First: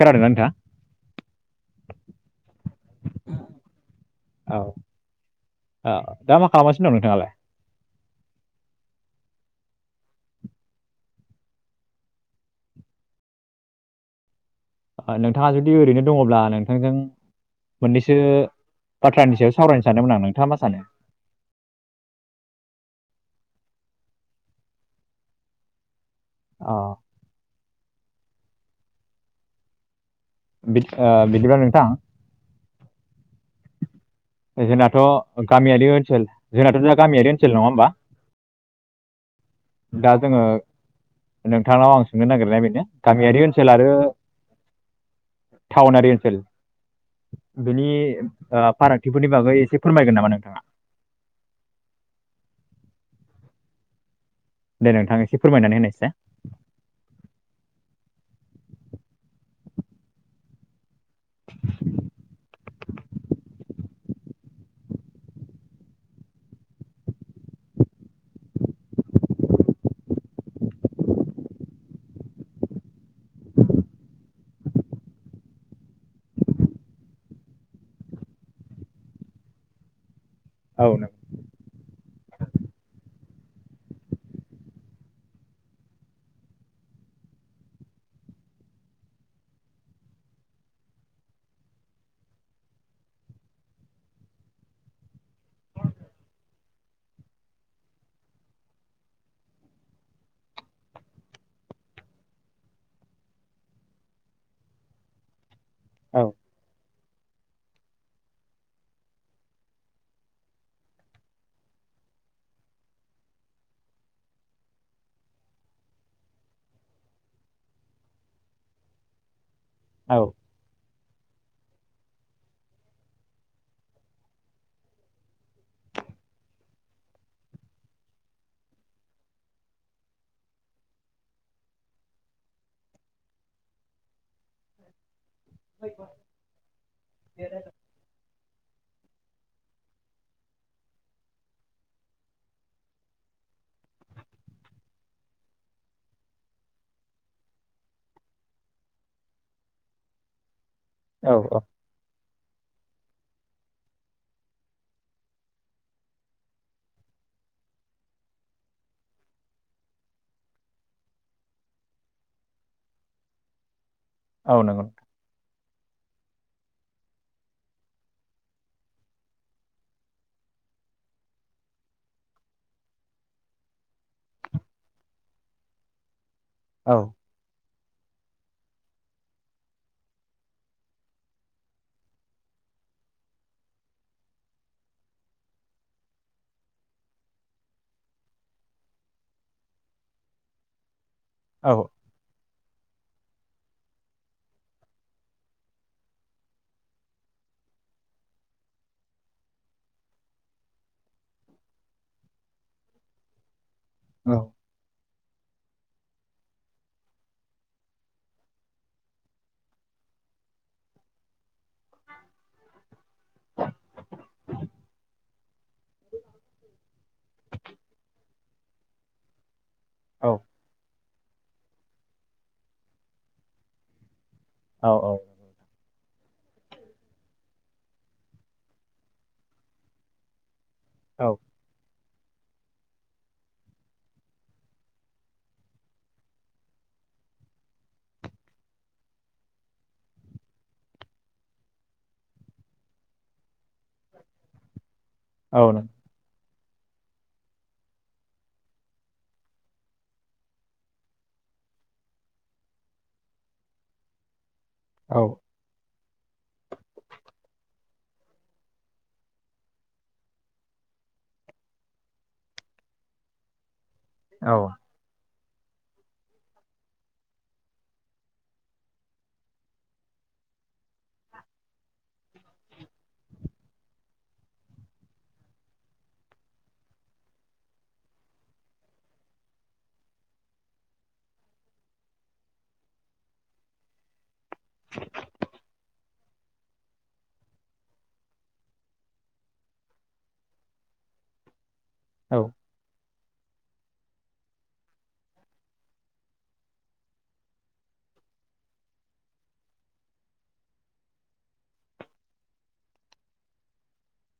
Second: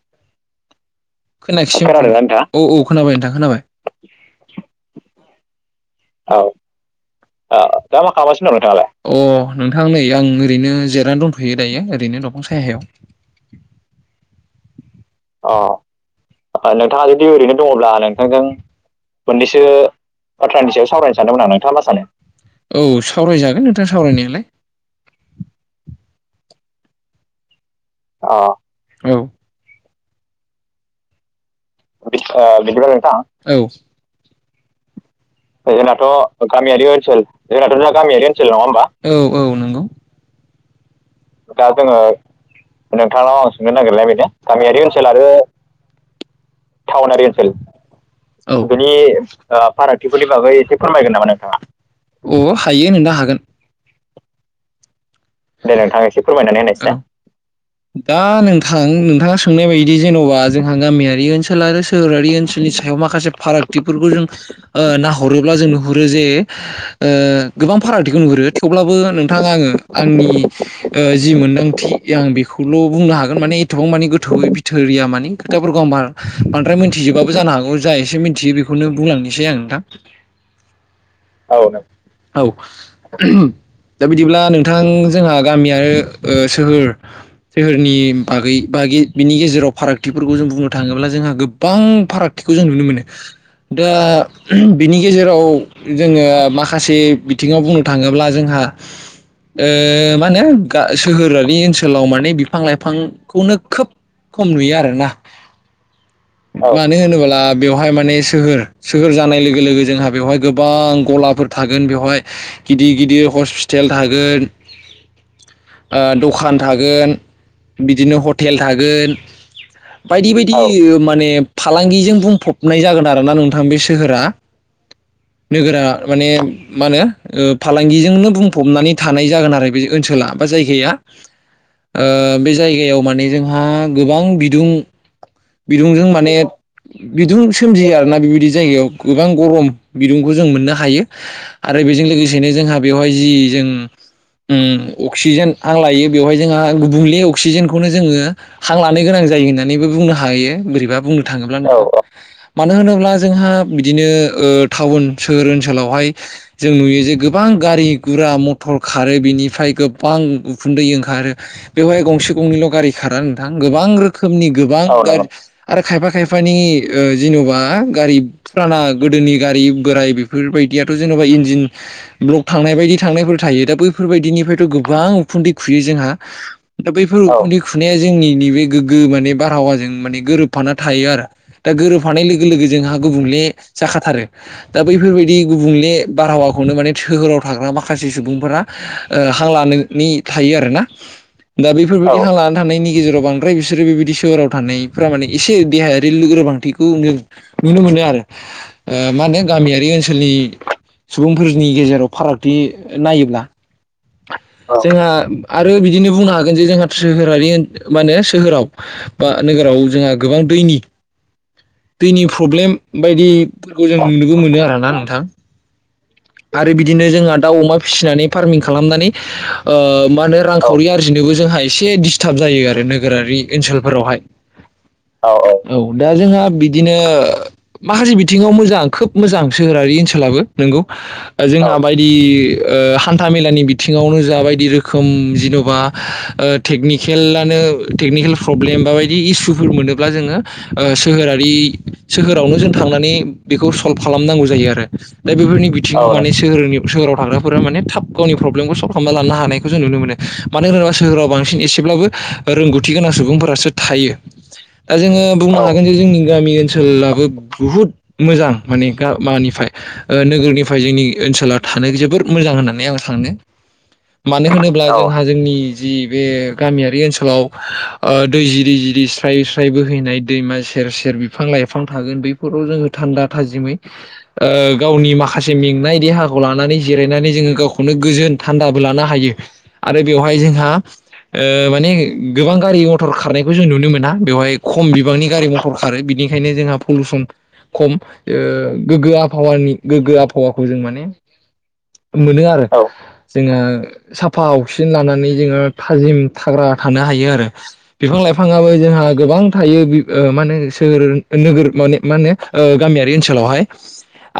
खादोंना नोंथाङा? खोनायाखिसै आरो नोंथां औ औ खोनाबाय नोंथां खोनाबाय। औ औ दा मा खालामगासिनो दं नोंथाङालाय‌‌? दा मा खालामासिनो दं नोंथांआलाइ‌? अ नै आं ओरैनो जिरनानै दंथ'यो दायो ओरैनो अंसाय हायाव। [unintelligible] ओ, नोंथाङा जुदि ओरैनो दङब्ला अ नोंथांजों नोंथाङा जुदि ओरैनो दङब्ला मोननैसो नोंथांजों बाथ्रानि सायाव मोननैसो सावरायनो सानदोंमोन आं नोंथाङा मा बाथ्रानि सानो? सायाव सावरायनो सानदोंमोन आं नोंथाङा मा सानो? औ सावरायजागोन नोंथां सावरायनायालाय। अ अ औ ओ‌ बिदिबा‌ नोंथां ‌। ओ बिदिल्बा नोंथाङा औ जोंनाथ' गामियारि जोंनाथ' ओनसोल जोंनाथ' गामियारि दा ओनसोल नङा जोंनाथ' होमबा? दा गामियारि ओनसोल नङा होमबा औ औ नंगौ। दा‌ जोंङो दा नोंथांनाव जोङो आं सोंनो नागिरनाय बेनो नोंथांनाव गामियारि आं सोंनो ओनसोल आरो नागिरनाया बेनो गामियारि ओनसोल आरो टाउनारि ओनसोल। टाउनारि ओनसोल बिनि ओ, बिनि फारागथिफोरनि बागै एसे फोरमायगोन नामा फारागथिफोरनि बागै नोंथाङा? एसे‌ फोरमायगोन नामा नोंथाङा? अ हायो नोंना हागोन। दे नोंथांआ एसे दे फोरमायनानै नोंथाङा होनायसाय‌। एसे फोरमायनानै होनोसै दा नोंथां नोंथाङा सोंनाय बायदि जेन'बा जोंहा गामियारि ओनसोल आरो सोहोरारि ओनसोलनि स हथायाव माखासे फारागथिफोरखौ जों नाहरोब्ला जों नुहुरो जे गोबां फारागथिखौ नुहुरो थेवब्लाबो नोंथाङा आङो आंनि जि मोनदांथि आं बेखौल' बुंनो हागोन माने एथबां मानि गोथौयै थोरिया मानानि खोथाफोरखौ आं बांद्राय मिथिजोबाबो जानो हागौ जा एसे मिनथियो बेखौनो बुंलांनोसै आं नोंथां। औ नों औ औ दा बिदिब्ला नों नोंथां जोंहा गामि आरो सोहोर बागै -बागै बिनि गेजेराव जों बुंनो थाङोब्ला जोंहा गोबां फाराग बेखौ जों नुनो मोनो। दा बिनि गेजेराव जोङो माखासे बिथिङाव बुंनो थाङोब्ला जोंहा मा होनो सोहोरारि ओनसोलाव माने बिफां- लाइफांखौनो खोब खम नुयो आरो ना औ मानो होनोब्ला बेवहाय माने सोहोर सोहोर जानाय लोगो लोगो जोंहा बेवहाय गोबां गलाफोर थागोन बेवहाय गिदिर गिदिर हस्पिटेल थागोन। ओ दखान थागोन बिदिनो हटेल थागोन औ बायदि बायद दिर माने फालांगिजों बुंफबनाय जागोन आरो ना नोंथां बे सोहोरा। नोगोरा माने मा होनो ओ फालांगिजोंनो बुंफबनानै थानाय जागोन आरो बे ओनसोला बा जायगाया ओ बे जायगायाव माने जोंहा गोबां बिदुं बिदुंजों माने बिदुं सोमजियो आरोना बेबायदि जायगायाव। गोबां गरम बिदुंखौ जों मोननो हायो आरो बेजों लोगोसेनो जोंहा बेवहाय जि जों उम अक्सिजेन हां लायो बेवहाय जोंहा गुबुंले अक्सिजेनखौनो जोङो हां लानो गोनां जायो होननानैबो बुंनो हायो बोरैबा बुंनो थाङोब्ला औ ओं मानो होनोब्ला जोंहा बिदिनो ओ टाउन सोहोर ओनसोलाव हाय जों नुयो जे गोबां गारि गुरा म टर खारो बिनिफ्राय गोबां उखुन्दै ओंखारो। बेवहाय गंसे गंनैल' गारि खारा नोंथां गोबां रोखोमनि औ गोबां नंगौ। गार आरो खायफा खायफानि ओ जेन'बा गारिब फुराना गोदोनि गारि बोराइ बेफोर बायदियाथ' जेन'बा इन्जिन ब्लक थांनाय बायदि थांनायफोर थायो दा बैफोर बायदिनिफायथ' गोबां उखुन्दै खुयो जोंहा दा औ बैफोर उखुन्दै खुनाया जोंनि नै बे गोग्गो माने बारहावाजों माने गोरोबफाना थायो आरो दा गोरोबफानाय लोगो लोगो जोंहा गुबुंले जाखाथारो। दा बैफोरबायदि गुबुंले बारहावाखौनो माने सोहोराव थाग्रा माखास से सुबुंफोरा ओ हां लानोनि थायो आरोना दा औ बैफोर [unintelligible] औ लाना थांनायनि गेजेराव बांद्राय बिसोरो बेबायदि सोहोराव थानायफोरा माने एसे देहायारि लोरबांथिखौनो नुनो मोनो आरो ओ मा होनो गामियारि ओनसोलनि सुबुंफोरनि गेजेराव फारागथि नायोब्ला औ जोंहा आरो बिदिनो बुंनो हागोन जे जोंहा सोहोरारि माने सोहोराव बा नोगोराव जोंहा गोबां दैनि दैनि फ्रब्लेम बायदिफोरखौ जों नुनोबो मोनो आरो ना नोंथां? आरो बिदिनो जोंहा दाउ अमा फिसिनानै फार्मिं खालामनानै ओ मा औ होनो रांखावरि आरजिनोबो जोंहा एसे दिस्टाब जायो आरो नोगोरारि ओनसोलफोरावहाय। औ औ औ औ दा जोंहा बिदिनो माखासे बिथिङाव मोजां खोब मोजां सोहोरारि ओनसोलाबो नोंगौ औ ओ जोंहा बायदि ओ हान्था मेलानि बिथिङावनो जा बायदि रोखोम जिन'बा ओ टेकनिकेलानो टेकनिकेल प्रब्लेम बा बायदि इसुफोर मोनोब्ला जोङो ओ सोहोरारि सोहोरावनो जों थांनानै बेखौ सल्भ खालामनांगौ जायो आरो दा बेफोरनि औ बिथ नों माने सोहोरनि सोराव थाग्राफोरा माने थाब गावनि प्रब्लेमखौ सल्भ खालामना लानो हानायखौ जों नुनो मोनो। मानो होनोबा सोहोराव बांसिन एसेब्लाबो रोंगौथि गोनां सुबुंफोरासो थायो। [inaudible] दा जोङो बुंनो हाग जोंनि गामि ओनसोलाबो बुहुत मोजां माने गा मानिफाय ओ नोगोरनि फाय जोंनि ओनसोला थानो जोबोर मोजां होननानै आं सानो। औ मानो होनोब्ला जोंहा जोंनि जि बे गामियारि ओनसोलाव ओ दै जिरि जिरि स्राय स्राय बोहैनाय दैमा। सेर सेर बिफां लाइफां थागोन बैफोराव जोङो थान्दा थाजिमै ओ गावनि मा - खासे मेंनाय देहाखौ लानानै जिरायनानै जोङो गावखौनो गोजोन थान्दाबो लानो हायो। आरो बेवहाय जोंहा। ओ माने गोबां गारि मथर खारनायखौ जों नुनो मोना बेवहाय खम बिबांनि गारि मथर। खारो बिनिखायनो जोंहा पलिुसन खम ओ गोग्गो आबहावानि गोग्गो आब। हावाखौ जों माने औ मोनो आरो जोङो। साफा अक्सिजेन लानानै जोङो थाजिम थाग्रा थानो हायो आरो। बिफां लाइफांआबो जोंहा गोबां थायो ओ मा होनो सोहोर नोगोर माने मा होनो। ओ गामियारि ओनसोलावहाय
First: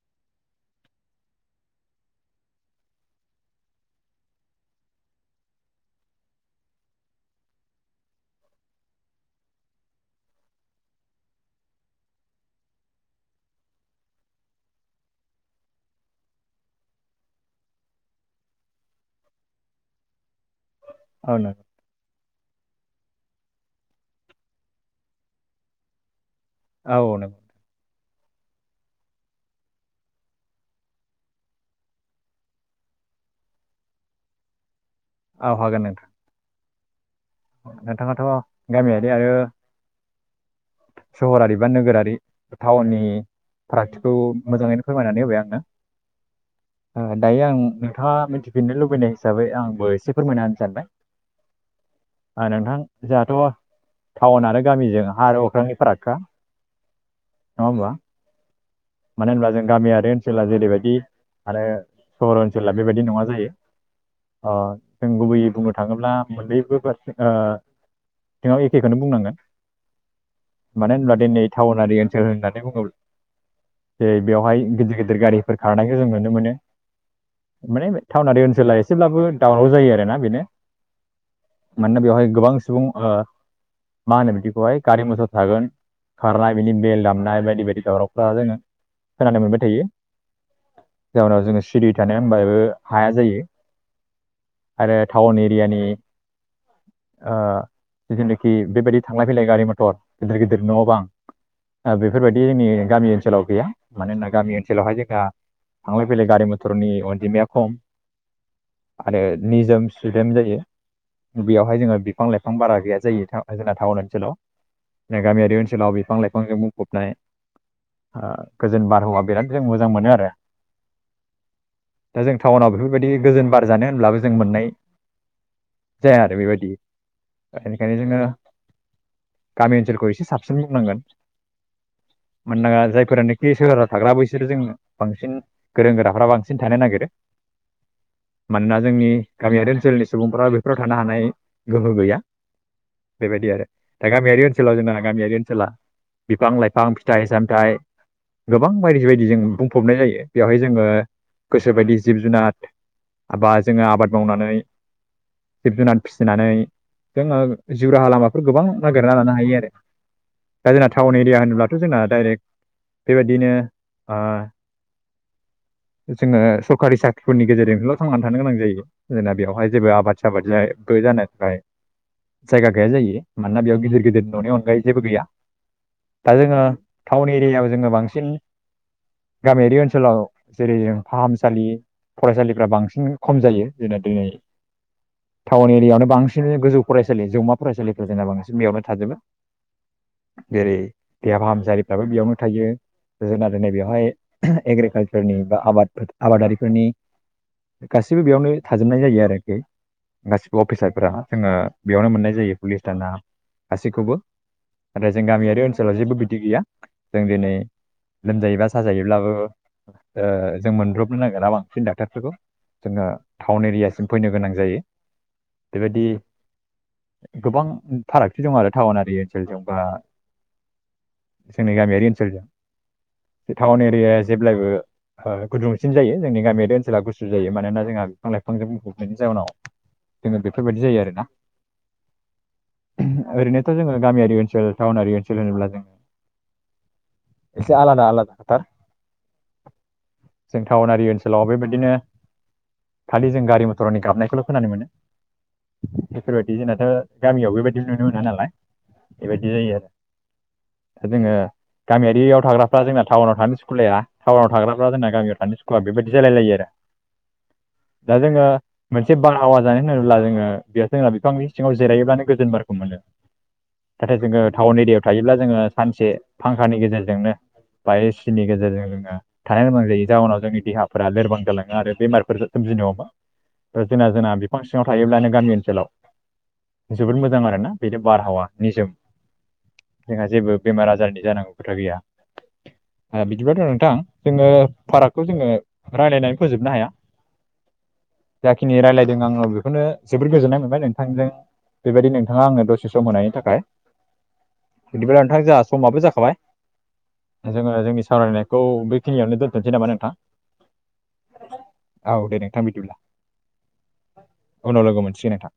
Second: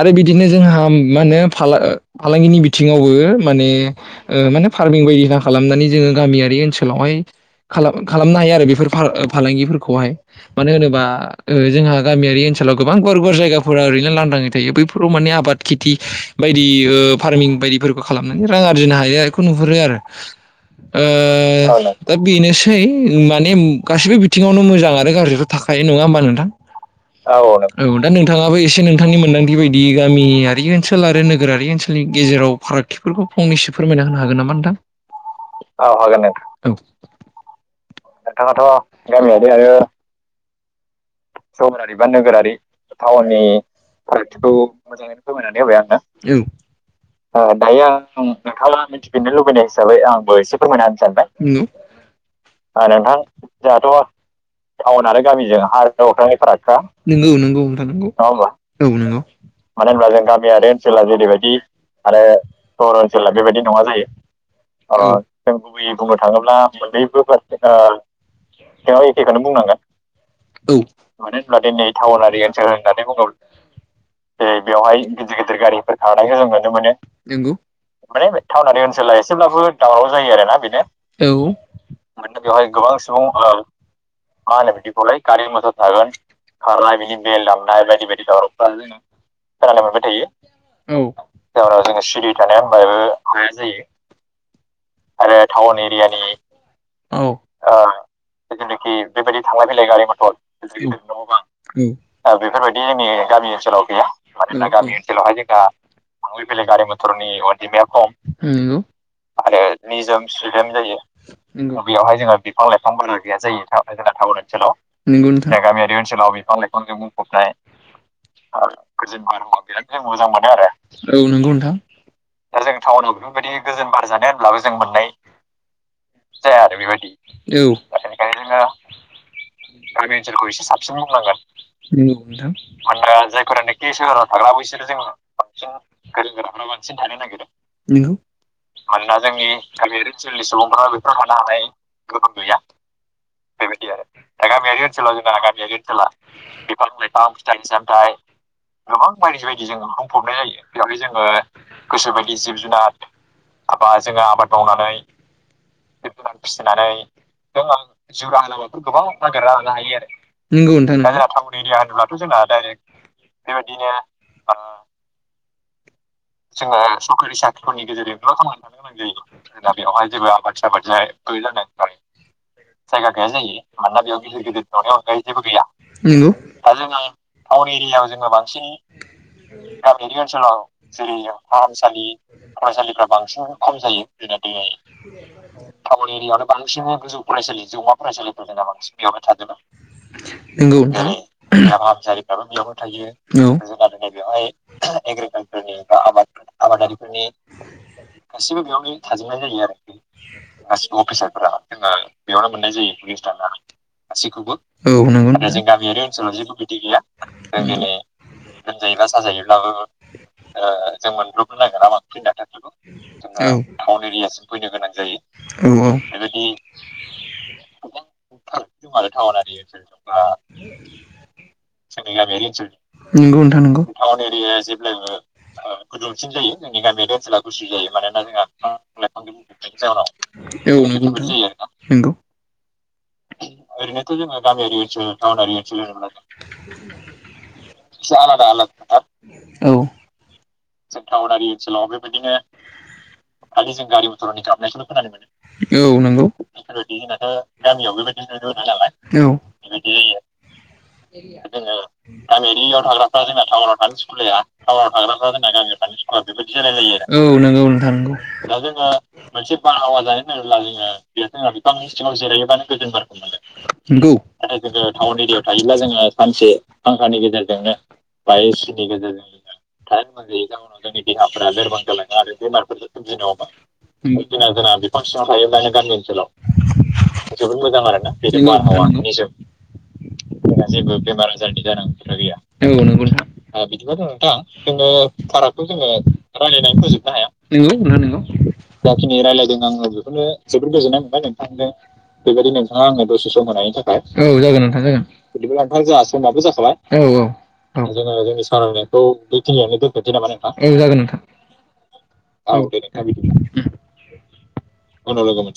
आरो बिदिनो जोंहा। फ्राय मा होनो फालांगिनि बिथिङावबो माने। माने फार्मिं बायदिना खालामनानै जोङो गामियारि ओनसोलावहाय। खालाम खालामनो हायो आरो बेफोर फा-फालांगिफोरखौहाय। मानो होनोबा ओ जोंहा गामियारि ओनसोलाव गोबां गुवार गुवार जायगाफोरा ओरैनो थायो बैफोराव माने आबाद। खेथि बायदि फार्मिं बायदिफोरखौ खालामनानै रां आरजिनो हायो बेखौ नुहुरो आरो। [inaudible] औ नों ओ। दा बेनोसै माने गासैबो बिथिङावनो मोजां आरो गाज्रिथ' थाखायो नङा होमबा नोंथां? औ औ दा नोंथाङाबो एसे नोंथांनि मोनदांथि बायदि गामि आरो। बे ओनसोल आरो नोगोरारि ओनसोलनि गेजेराव फारागथिफोरखौ फंनैसो फोरमायना होनो हागोन नामा नोंथां? औ हागोन नोंथां औ। नोंथाङाथ' गामियारि आरो। सहरारि बा नोगोरारि टाउननि फारथिखौ मोजाङै। फोरमायनानै होबाय आंनो औ। ओ आं दायो नोंथाङा आं मिथिफिननो नोंथाङा लुबैनाय मिथिफिननो हिसाबै लुबैनाय आंबो हिसाबै आंबो एसे फोरमायना होनो सानबाय। नु ओ ओ‌ नोंथां जोंहाथ' जोंहाथ'। टाउन आरो गामिजों टाउन आरो हा गामिजों अख्रांनि हा आरो फारागखा अख्रांनि फारागखा नोंगौ नंगौ नङा नोंथां होमबा नंगौ नङा होमबा? औ नंगौ मानो होनब्ला जों मानो गामियारि होनब्ला जों। ओनसोला गामियारि जेरैबायदि ओनसोला जेरैबायदि आरो आरो ओनसोला सहर बेबायदि नङा ओनसोला जायो बेबायदि नङा जायो। जों गुबैयै बुंनो थाङोब्ला मोननै। ओ एखेखौनो बुंनांगोन। औ मानो होनब्ला दिनै टाउनारि ओनसोल होननानै बुङोब्ला जै बेवहाय। गिदिर गिदिर गारिफोर थानायखौ जों नुनो मोनो नोंगौ माने टाउनारि ओनसोला एसे। जायो आरोना औ माना बेवहाय गोबां सुबुं। मा होनो बिदिखौलाय कारि मथर थागोन खारनाय बिनि बेल दामनाय बायदि बायदि दावराव जों - खोनानो मोनबाय थायो। जाउनाव जोङो जाहोनाव सिरि थानायानो थानाया होमबाबो होनबाबो हाया जायो। आरो टाउन एरि। टाउन एरियानि। औ जिथुनेखि बेबायदि थांलाय फैलाय गारि मथर [unintelligible] आं बेफोरबायदि जोंनि गामि ओनसोलाव गैया मानोना गामि ओनसोलावहाय जोंहा। थांलाय फैलाय गारि मथरनि अनजिमाया खम। आरो निजोम सुदेम जायो। बेयावहाय जोंहा बिफां लाइफांफोरा गैया जायो टाउन ओनसोलाव गामियारि ओनसोलाव बिफां लाइफां जों बुंफबनाय। गोजोन बारहावा बिराद जों मोजां जों मोजां मोनो आरो औ नंगौ नोंथां दा जों टाउनाव बेफोरबायदि गोजोन बार जानो होनब्लाबो जों मोननाय जाया आरो बेबायदि बेनिखायनो जोंङो गामि ओनसोलखौ एसे साबसिन बुंनांगोन। जायफोरानोखि सोहोराव थाग्रा बैसोर बिसोरो जोंङो बांसिन गोरों गोराफोरा बांसिन थानो नागिरो मानोना जोंनि गामियारि ओनसोलनि सुबुं फोरा बेफोराव थानो हानाय गोहो गैया। बेबायदि आरो दा गामियारि ओनसोलाव जोंना गामियारि ओनसोला बिफां लाइफां फिथाइ सामथाइ गोबां बायदि बायदि जों बुंफबनाय जायो बेवहाय जोंङो जोङो गोसोबायदि गोसो जिब जुनाद जुनार आबाद जोंङो आबाद माव आबाद मावनानै [inaudible] जिब जुनार फिसिनानै जोंङो जिउ राहा लामाफोर गोबां नागिरना लानो हायो आरो। नंगौ दा जोंना नोंथां टाउन नंगौ। एरिया होनोब्लाथ' जोंना डाइरेक्ट बेबायदिनो अ जोंङो सरकारि साख्रिफोरनि गेजेरजोंल' थांनानै थानो गोनां जायो जोंना बेयावहाय जेबो साख्रियावहाय जों आबाद आबाद [unintelligible] जानो थाखाय जायगा गैया जायो मानोना बेयाव गिदिर गिदिर न'नि अनगायै जेबो गैया दा जोंङो टाउन एरियायाव टाउननि जोंङो बांसिन गामियारि गामि ओनसोलाव जेरै जों फाहामसालि फरायसालिफ्रा बांसिन खम जायो जोंना दिनै टाउन एरियायावनो बांसिन गोजौ फरायसालि जौमा फरायसालिफोर जोंना बांसिन बेयावनो थाजोबो। जेरै नंगौ नोंथां देहा फाहामसालिफ्राबो बेयावनो थायो औ। जोंहा दिनै बेवहाय एग्रिकालचारनि बा आबादफोर आबाद आबादारिफोरनि आबादा गासिबो बेयावनो थाजोबनाय जायो आरोखि‌ गासिबो जोंहा अफिसारफोरा जोंङो बेयावनो मोननाय जायो पुलिस थाना गासिखौबो औ नाथाय जों नंगौ नोंथां उम। गामियारि ओनसोलाव जेबो बिदि गैया जों दिनै लोमजायोबा साजायोब्लाबो ब्लाबो ओ औ जों मोनब्रबनो नागिरा बांसिन डाक्ट'रफोरखौ जोंङो टाउन एरियासिम फैनो गोनां फैनो गोनां जायो बेबायदि गोबां फारागथि दं आरो टाउनारि ओनसोलफोर बा जोंनि गामियारि ओनसोल नंगौ नोंथां नंगौ टाउन एरिया जेब्लायबो गुदुंसिन जायो जोंनि गामियारि ओनसोला गुसु जायो मानोना जोंहा बिफां लाइफां थानायनि जोङो जाहोनाव बेफोरबायदि औ जायो आरोना नंगौ नंगौ आरैनोथ' जोंहा गामियारि ओनसोल टाउनारि ओनसोल होनोब्ला जों एसे आलादा आलादा औ जों टाउनारि ओनसोलाव बेबायदिनो खालि जों मथरनि गारि गाबनायखौल' खोनानो मोनो मथरनि औ नंगौ बेफोरबायदि जोंनाथ' गामियाव औ बेबायदि नुनो मोना गामियारियाव नालाय बेबायदि जायो आरो जोङो थाग्राफ्रा जोंना टाउनाव थानो सुखुलाया टाउनाव थाग्राफ्रा जोंना गामियाव थानो स्कुला बेबायदि जालायलायो आरो। औ नंगौ नोंथां नंगौ दा जोंङो मोनसे बारहावा जानो थाङोब्ला जोंङो बे जोंहा बिफांनि सिङाव जिरायोबानो गोजोन बारखौ मोनो। नाथाय जोंङो टाउन एरियायाव थायोब्ला जोंङो सानसे फांखानि गेजेरजोंनो बा गेजेरजों एसिनि जोङो गेजेरजोंनो थानो गोनां था जायो जाउनाव जोंनि देहाफोरा लोरबां जालाङो बेमारफोर आरो सोमजिनो हमो बेमारफोरखौ [unintelligible] जोंना जोंना बिफां बिफां थायोब्लानो सिङाव थायो माने ओनसोलाव गामि ओनसोलाव। जोबोद मोजां आरोना बेनि बारहावाया निजोम। जोंना जेबो बेमार आजारनि जानांगौबो गैया। [unintelligible] ओ बिदिबाथ' नोंथां जोङो फारागखौ जोङो रायलायनानै फोजोबनो हाया। नोंगौ नोंथां नोंगौ। जाखिनि रायलायदों आङो बेखौनो जोबोद गोजोननाय मोनबाय नोंथांजों। बेबायदि नोंथाङा आंनो दसे सम होनायनि थाखाय [unintelligible] बिदिब्ला नोंथां जोंहा बिदिब्लाथाय जाहा समाबो जाखाबाय। औ औ। औ। जोङो जोंनि सावरायनायखौ बेखिनियावनो दोनथ'नोसै नामा नोंथां? औ जागोन नोंथां औ दे नोंथां बिदिब्ला। [inaudible] उनाव लोगो मोनसिगोन नोंथां।